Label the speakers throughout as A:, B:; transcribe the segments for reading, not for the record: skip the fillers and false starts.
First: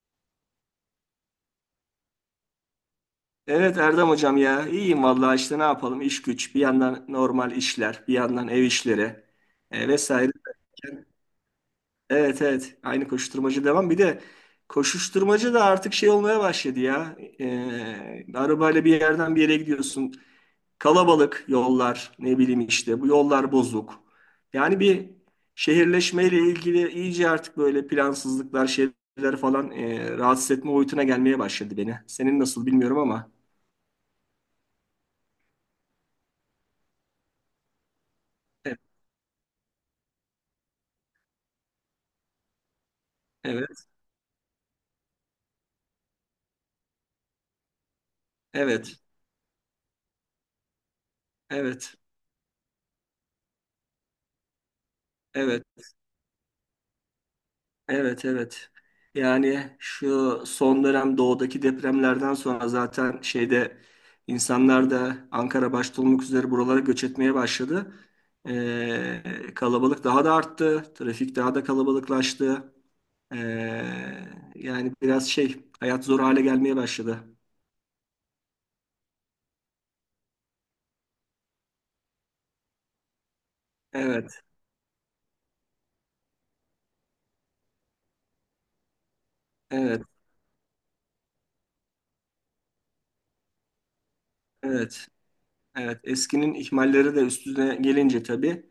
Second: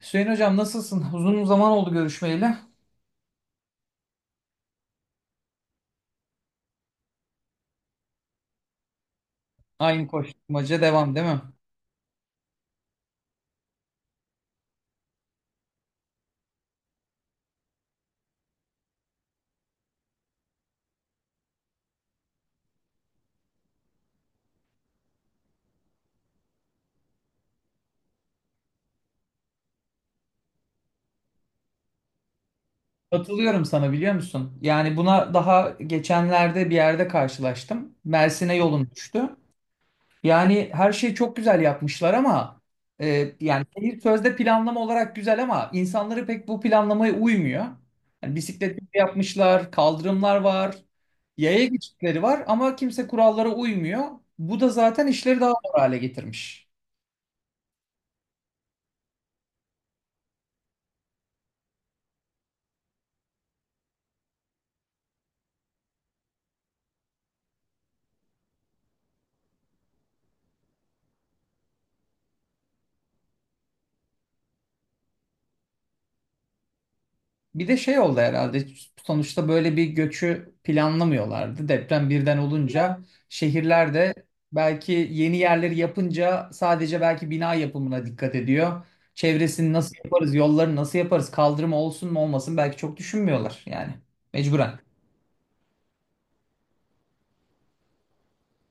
A: Hüseyin hocam nasılsın? Uzun zaman oldu görüşmeyeli.
B: Evet Erdem hocam ya iyiyim vallahi işte ne yapalım, iş güç, bir yandan normal işler, bir yandan ev işleri
A: Aynı
B: vesaire.
A: koşturmaca devam değil mi?
B: Evet evet, aynı koşuşturmacı devam. Bir de koşuşturmacı da artık şey olmaya başladı ya. Arabayla bir yerden bir yere gidiyorsun, kalabalık yollar, ne bileyim işte bu yollar bozuk. Yani şehirleşmeyle ilgili iyice artık böyle plansızlıklar, şeyler falan rahatsız etme boyutuna gelmeye başladı beni. Senin nasıl bilmiyorum ama.
A: Katılıyorum sana, biliyor musun? Yani buna daha geçenlerde bir yerde karşılaştım. Mersin'e yolum düştü. Yani her şeyi çok güzel yapmışlar ama yani
B: Evet.
A: şehir sözde planlama olarak güzel ama insanları pek bu planlamaya uymuyor. Yani bisiklet yolu
B: Evet,
A: yapmışlar, kaldırımlar var, yaya
B: evet,
A: geçitleri var ama kimse kurallara uymuyor. Bu da zaten işleri daha
B: evet,
A: zor hale getirmiş.
B: evet, evet. Yani şu son dönem doğudaki depremlerden sonra zaten şeyde insanlar da Ankara başta olmak üzere buralara göç etmeye başladı. Ee, Kalabalık daha da arttı, trafik daha da kalabalıklaştı. Ee, Yani biraz şey, hayat zor hale gelmeye başladı.
A: Bir de şey oldu herhalde, sonuçta böyle bir göçü planlamıyorlardı. Deprem birden olunca şehirler de
B: Evet,
A: belki yeni yerleri yapınca sadece belki bina yapımına dikkat ediyor. Çevresini nasıl
B: evet,
A: yaparız, yolları nasıl yaparız, kaldırım olsun mu olmasın belki çok düşünmüyorlar yani mecburen.
B: evet. Evet, eskinin ihmalleri de üstüne gelince tabii.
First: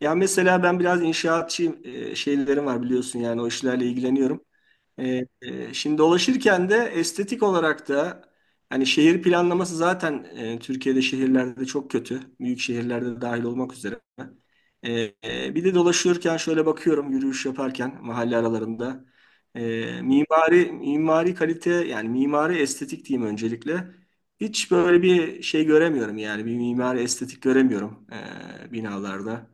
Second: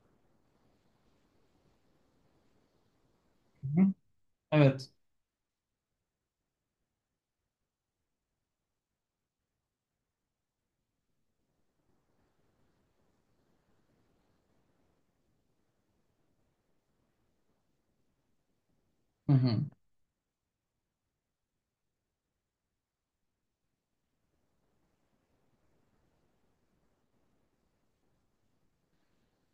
B: Ya mesela ben biraz inşaatçı şeylerim var biliyorsun, yani o
A: Hı
B: işlerle
A: hı.
B: ilgileniyorum.
A: Evet.
B: Şimdi dolaşırken de estetik olarak da hani şehir planlaması zaten Türkiye'de şehirlerde çok kötü. Büyük şehirlerde dahil olmak üzere. E, Bir de dolaşırken şöyle bakıyorum, yürüyüş yaparken mahalle aralarında.
A: Hı hı.
B: Mimari kalite, yani mimari estetik diyeyim öncelikle. Hiç böyle bir şey göremiyorum, yani bir mimari estetik göremiyorum binalarda.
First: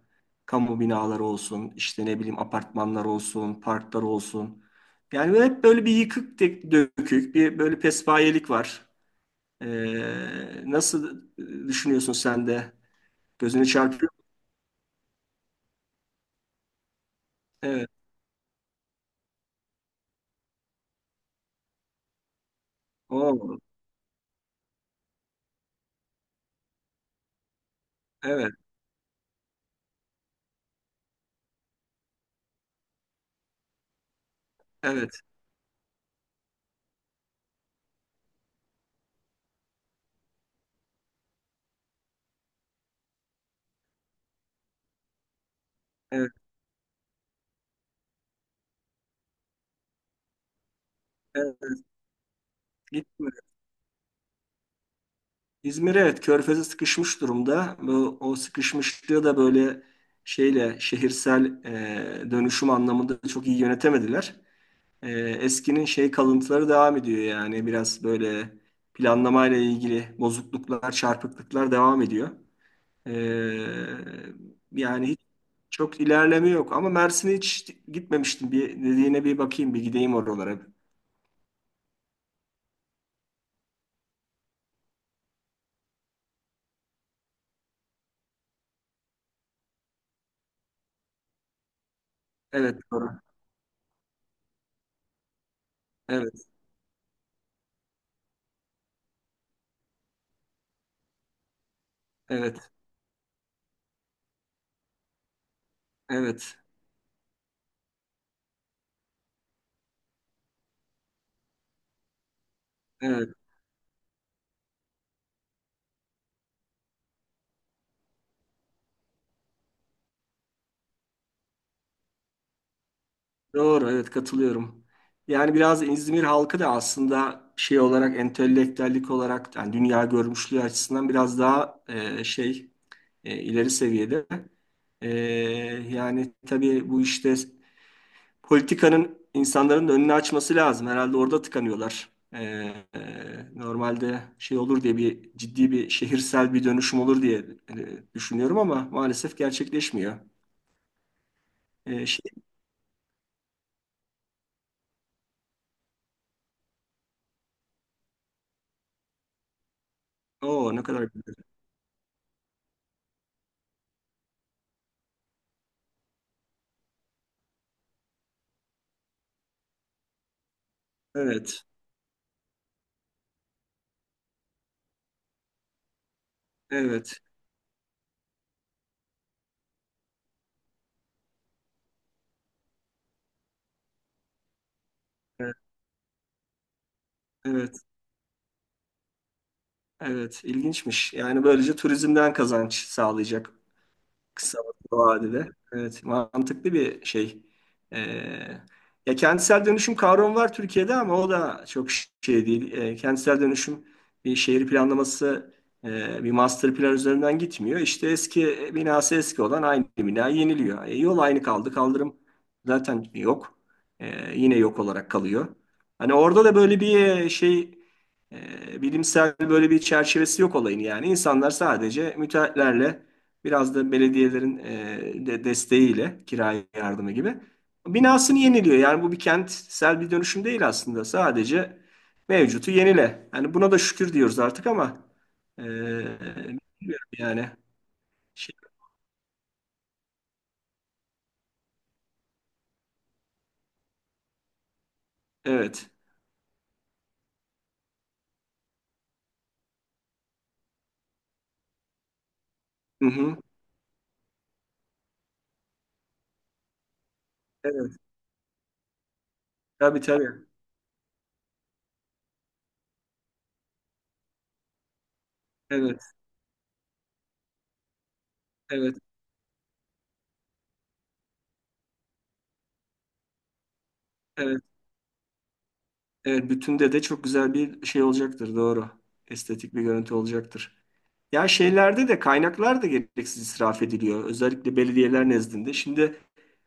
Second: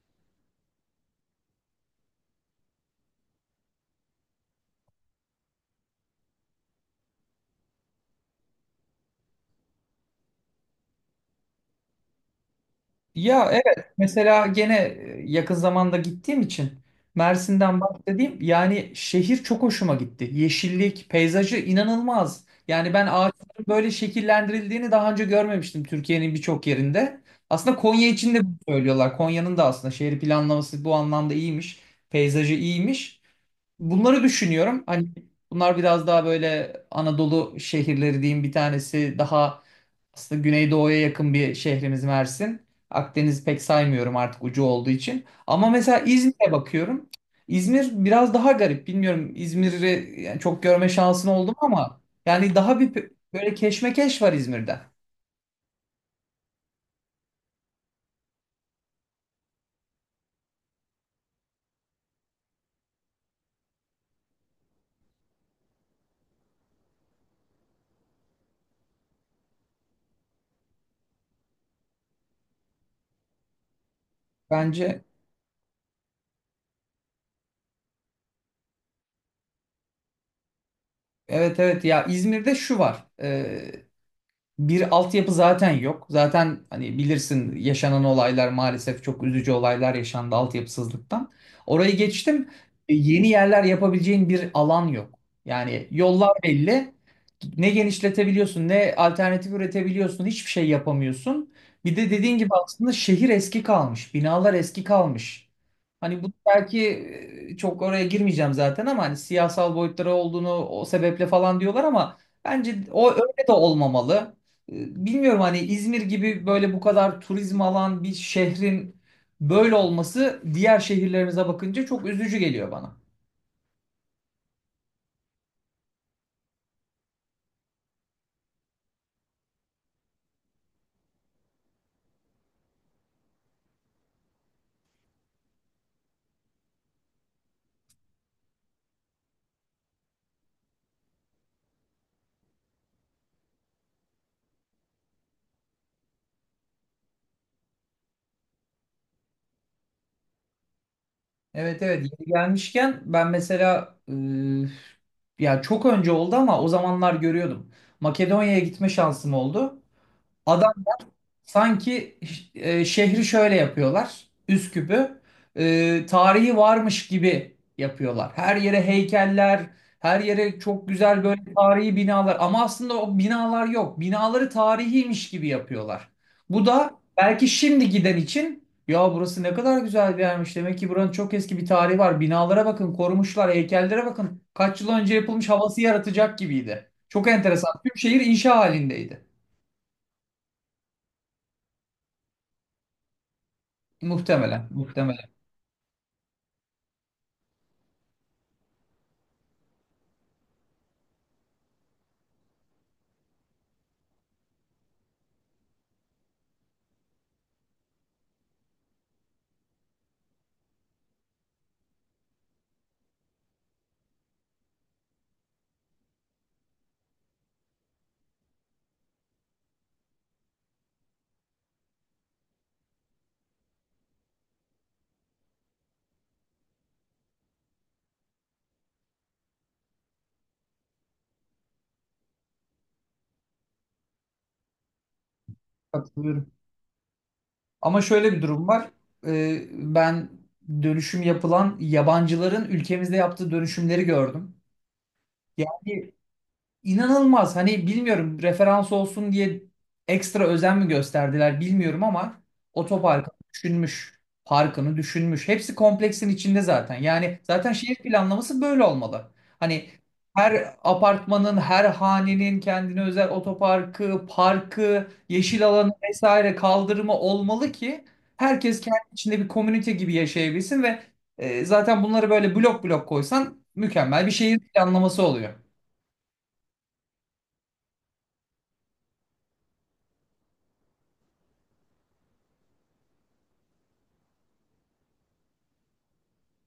B: Kamu binaları olsun, işte ne bileyim apartmanlar olsun, parklar olsun. Yani böyle hep böyle bir yıkık dökük, bir böyle pespayelik var. Nasıl düşünüyorsun sen de?
A: Ya
B: Gözünü
A: evet,
B: çarpıyor mu?
A: mesela gene yakın zamanda gittiğim için Mersin'den
B: Evet.
A: bahsedeyim. Yani şehir çok hoşuma gitti. Yeşillik, peyzajı inanılmaz. Yani ben
B: Oo,
A: ağaçların böyle şekillendirildiğini daha önce görmemiştim Türkiye'nin birçok yerinde. Aslında Konya için de
B: evet,
A: bunu söylüyorlar. Konya'nın da aslında şehir planlaması bu anlamda iyiymiş. Peyzajı iyiymiş. Bunları düşünüyorum. Hani
B: evet,
A: bunlar biraz daha böyle Anadolu şehirleri diyeyim, bir tanesi daha aslında Güneydoğu'ya yakın bir şehrimiz Mersin. Akdeniz'i pek saymıyorum artık ucu olduğu için. Ama mesela
B: evet,
A: İzmir'e bakıyorum. İzmir biraz daha garip. Bilmiyorum, İzmir'i yani çok görme şansın oldu mu
B: evet.
A: ama yani daha bir
B: Gitme.
A: böyle keşmekeş var İzmir'de.
B: İzmir evet, körfeze sıkışmış durumda. Bu, o sıkışmışlığı da böyle şeyle, şehirsel dönüşüm anlamında çok iyi yönetemediler. Eskinin şey kalıntıları devam ediyor, yani biraz böyle planlamayla ilgili bozukluklar, çarpıklıklar devam ediyor. E,
A: Bence
B: Yani hiç çok ilerleme yok, ama Mersin'e hiç gitmemiştim. Bir dediğine bir bakayım, bir gideyim oralara.
A: evet, evet, ya İzmir'de şu var. Bir altyapı zaten yok. Zaten hani bilirsin, yaşanan olaylar, maalesef çok üzücü olaylar yaşandı altyapısızlıktan. Orayı geçtim.
B: Evet
A: E,
B: doğru.
A: Yeni yerler yapabileceğin bir alan yok. Yani yollar
B: Evet,
A: belli. Ne genişletebiliyorsun, ne alternatif üretebiliyorsun, hiçbir şey yapamıyorsun. Bir de dediğin gibi
B: evet,
A: aslında şehir eski kalmış, binalar eski kalmış.
B: evet,
A: Hani bu
B: evet.
A: belki çok oraya girmeyeceğim zaten ama hani siyasal boyutları olduğunu, o sebeple falan diyorlar ama bence o
B: Evet.
A: öyle de olmamalı. Bilmiyorum, hani İzmir gibi böyle bu kadar turizm alan bir şehrin böyle olması, diğer şehirlerimize bakınca çok üzücü geliyor bana.
B: Doğru, evet katılıyorum. Yani biraz İzmir halkı da aslında şey olarak, entelektüellik olarak, yani dünya görmüşlüğü açısından biraz daha şey, ileri seviyede. E, Yani tabii bu işte politikanın insanların da önünü açması lazım. Herhalde orada tıkanıyorlar. Normalde şey olur diye, bir ciddi bir şehirsel bir dönüşüm olur diye düşünüyorum ama maalesef gerçekleşmiyor.
A: Evet, evet,
B: E,
A: yeni
B: şey,
A: gelmişken ben mesela ya çok önce oldu ama o zamanlar görüyordum. Makedonya'ya gitme şansım oldu.
B: O
A: Adam
B: ne kadar güzel.
A: sanki şehri şöyle yapıyorlar. Üsküp'ü tarihi varmış gibi yapıyorlar. Her yere heykeller, her yere çok güzel böyle
B: Evet,
A: tarihi binalar. Ama aslında o binalar yok. Binaları tarihiymiş gibi yapıyorlar. Bu da
B: evet.
A: belki şimdi giden için, ya burası ne kadar güzel bir yermiş. Demek ki buranın çok eski bir tarihi var. Binalara bakın, korumuşlar, heykellere bakın. Kaç yıl önce yapılmış
B: E,
A: havası yaratacak gibiydi. Çok enteresan.
B: Evet,
A: Tüm şehir inşa halindeydi.
B: evet ilginçmiş. Yani böylece turizmden kazanç sağlayacak. Kısa
A: Muhtemelen, muhtemelen.
B: vadede. Evet, mantıklı bir şey. Ee, Ya kentsel dönüşüm kavramı var Türkiye'de, ama o da çok şey değil. Kentsel dönüşüm şehir planlaması, bir master plan üzerinden gitmiyor. İşte eski binası eski olan aynı bina yeniliyor. E, yol aynı kaldı, kaldırım zaten yok. Yine yok olarak kalıyor. Hani orada da böyle bir e, şey e, bilimsel böyle bir çerçevesi yok olayın, yani. İnsanlar sadece müteahhitlerle, biraz da belediyelerin de desteğiyle, kira yardımı gibi, binasını yeniliyor. Yani bu bir kentsel bir dönüşüm değil aslında. Sadece mevcutu yenile. Yani buna da şükür diyoruz artık, ama e,
A: Katılıyorum.
B: bilmiyorum yani.
A: Ama şöyle bir
B: Şey,
A: durum var. Ben dönüşüm yapılan yabancıların ülkemizde yaptığı dönüşümleri gördüm.
B: evet.
A: Yani İnanılmaz. Hani bilmiyorum, referans olsun diye ekstra özen mi gösterdiler bilmiyorum ama
B: Hı
A: otoparkını
B: hı.
A: düşünmüş, parkını düşünmüş. Hepsi kompleksin içinde zaten. Yani zaten
B: Evet.
A: şehir planlaması böyle olmalı. Hani
B: Tabii tabii.
A: her apartmanın, her hanenin kendine özel otoparkı, parkı, yeşil alanı
B: Evet.
A: vesaire kaldırımı olmalı ki herkes kendi
B: Evet.
A: içinde bir komünite gibi yaşayabilsin ve zaten bunları böyle blok blok koysan mükemmel bir şehir
B: Evet.
A: planlaması oluyor.
B: Evet. Bütünde de çok güzel bir şey olacaktır. Doğru. Estetik bir görüntü olacaktır. Ya şeylerde de kaynaklar da gereksiz israf ediliyor. Özellikle belediyeler nezdinde. Şimdi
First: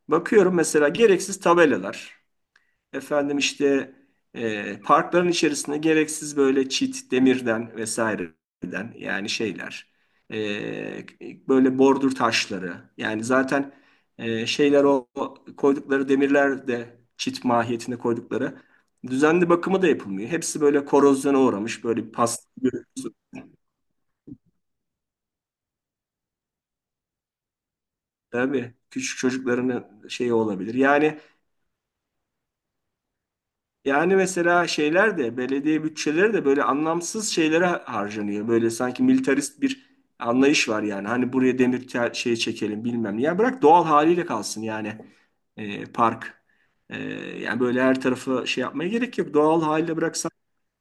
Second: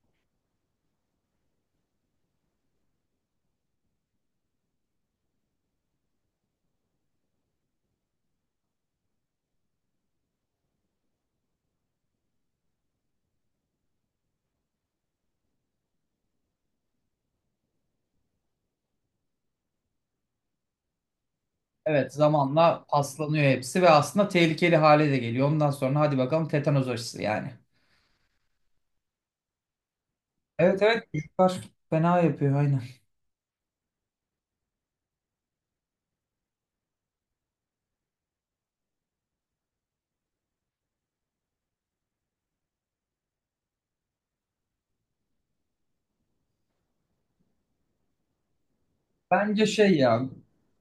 B: bakıyorum mesela, gereksiz tabelalar. Efendim işte, parkların içerisinde gereksiz böyle çit, demirden vesaireden, yani şeyler. E, Böyle bordür taşları. Yani zaten şeyler, o koydukları demirler de çit mahiyetinde koydukları. Düzenli bakımı da yapılmıyor. Hepsi böyle korozyona uğramış. Böyle
A: Evet,
B: pas,
A: zamanla paslanıyor hepsi ve aslında tehlikeli hale de geliyor. Ondan sonra hadi bakalım tetanoz aşısı yani.
B: tabii küçük çocukların şeyi olabilir.
A: Evet, evet,
B: Yani,
A: çocuklar fena yapıyor, aynen.
B: yani mesela şeyler de belediye bütçeleri de böyle anlamsız şeylere harcanıyor. Böyle sanki militarist bir anlayış var yani. Hani buraya demir şey çekelim bilmem ne. Ya bırak doğal haliyle kalsın, yani park. E, Yani böyle her tarafı şey yapmaya gerek yok. Doğal
A: Bence şey
B: haliyle
A: ya,
B: bıraksan.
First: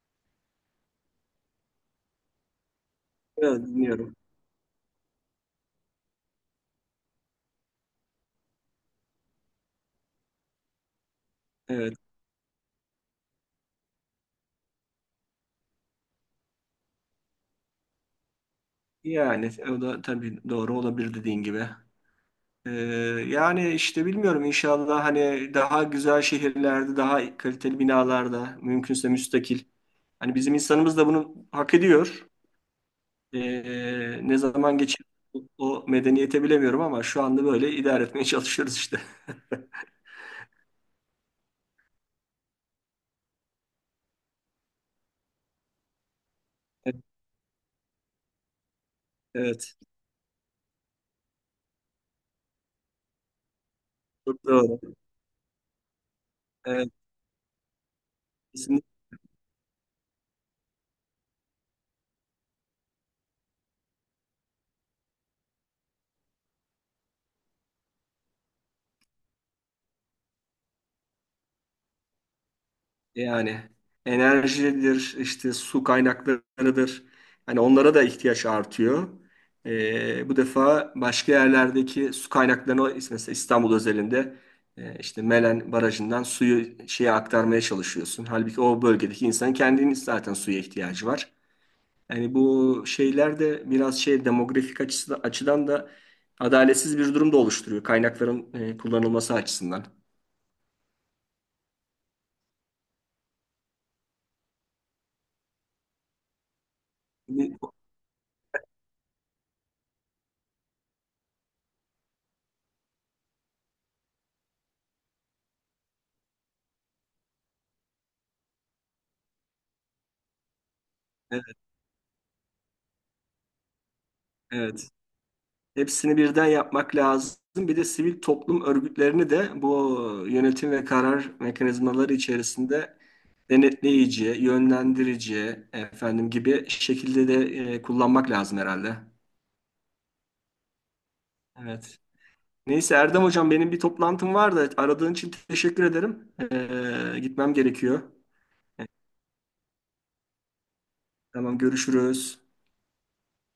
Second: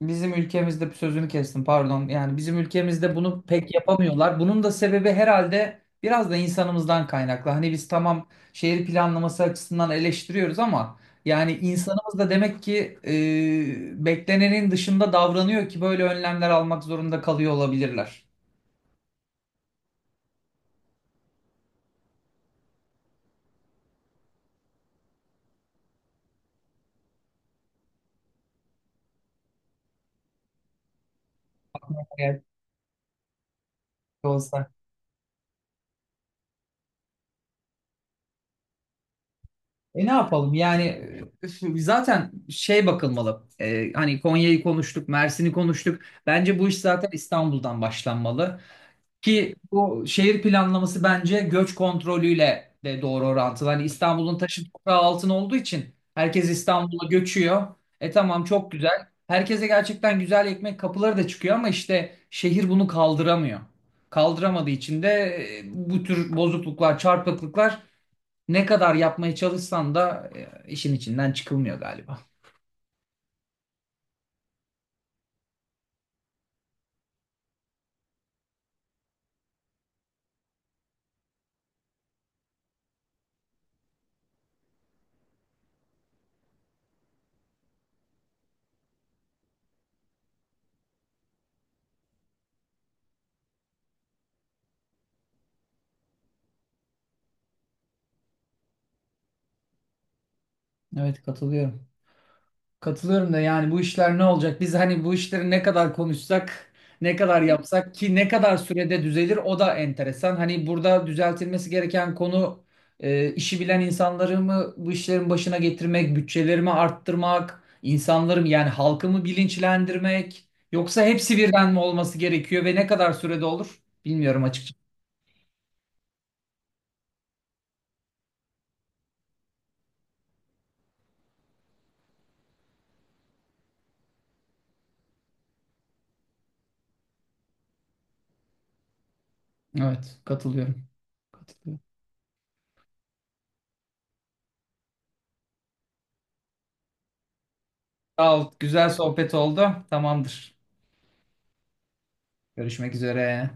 A: bizim ülkemizde sözünü kestim, pardon. Yani bizim ülkemizde bunu
B: Evet,
A: pek
B: dinliyorum.
A: yapamıyorlar. Bunun da sebebi herhalde biraz da insanımızdan kaynaklı. Hani biz tamam şehir planlaması açısından eleştiriyoruz ama yani
B: Evet.
A: insanımız da demek ki beklenenin dışında davranıyor ki böyle önlemler almak zorunda kalıyor olabilirler.
B: Yani o da tabii doğru olabilir, dediğin gibi. Ee, Yani işte bilmiyorum, inşallah hani daha güzel şehirlerde, daha kaliteli binalarda, mümkünse müstakil. Hani bizim insanımız da bunu hak ediyor.
A: Evet,
B: Ne
A: olsa.
B: zaman geçer o medeniyete bilemiyorum, ama şu anda böyle idare etmeye çalışıyoruz işte.
A: E ne yapalım yani, zaten şey bakılmalı. Hani Konya'yı konuştuk, Mersin'i konuştuk, bence bu iş zaten İstanbul'dan başlanmalı. Ki
B: Evet,
A: bu şehir planlaması bence göç kontrolüyle de doğru orantılı. Hani İstanbul'un
B: çok
A: taşı
B: doğru.
A: toprağı altın olduğu için herkes
B: Evet,
A: İstanbul'a göçüyor. E tamam, çok
B: kesinlikle.
A: güzel. Herkese gerçekten güzel ekmek kapıları da çıkıyor ama işte şehir bunu kaldıramıyor. Kaldıramadığı için de bu tür bozukluklar, çarpıklıklar ne kadar yapmaya çalışsan da işin içinden çıkılmıyor galiba.
B: Yani enerjidir, işte su kaynaklarıdır. Hani onlara da ihtiyaç artıyor. Bu defa başka yerlerdeki su kaynaklarını, mesela İstanbul özelinde, işte Melen Barajı'ndan suyu şeye aktarmaya çalışıyorsun. Halbuki o bölgedeki insanın kendinin zaten suya ihtiyacı var. Yani bu şeyler de biraz şey demografik açıdan da adaletsiz bir durum da oluşturuyor, kaynakların kullanılması açısından.
A: Evet, katılıyorum. Katılıyorum da yani bu işler ne olacak? Biz hani bu işleri ne kadar konuşsak, ne kadar
B: Evet.
A: yapsak ki ne kadar sürede düzelir, o da enteresan. Hani burada düzeltilmesi gereken konu işi bilen insanları mı bu işlerin başına getirmek, bütçelerimi arttırmak, insanları mı yani halkımı bilinçlendirmek yoksa hepsi birden mi olması gerekiyor ve ne kadar sürede olur bilmiyorum açıkçası.
B: Evet. Hepsini birden yapmak lazım. Bir de sivil toplum örgütlerini de bu yönetim ve karar mekanizmaları içerisinde denetleyici, yönlendirici, efendim gibi şekilde de kullanmak lazım herhalde.
A: Evet, katılıyorum. Katılıyorum.
B: Evet. Neyse Erdem hocam, benim bir toplantım var da, aradığın için teşekkür ederim. Gitmem gerekiyor.
A: Sağ ol.
B: E,
A: Güzel sohbet oldu. Tamamdır.
B: Tamam, görüşürüz.
A: Görüşmek üzere.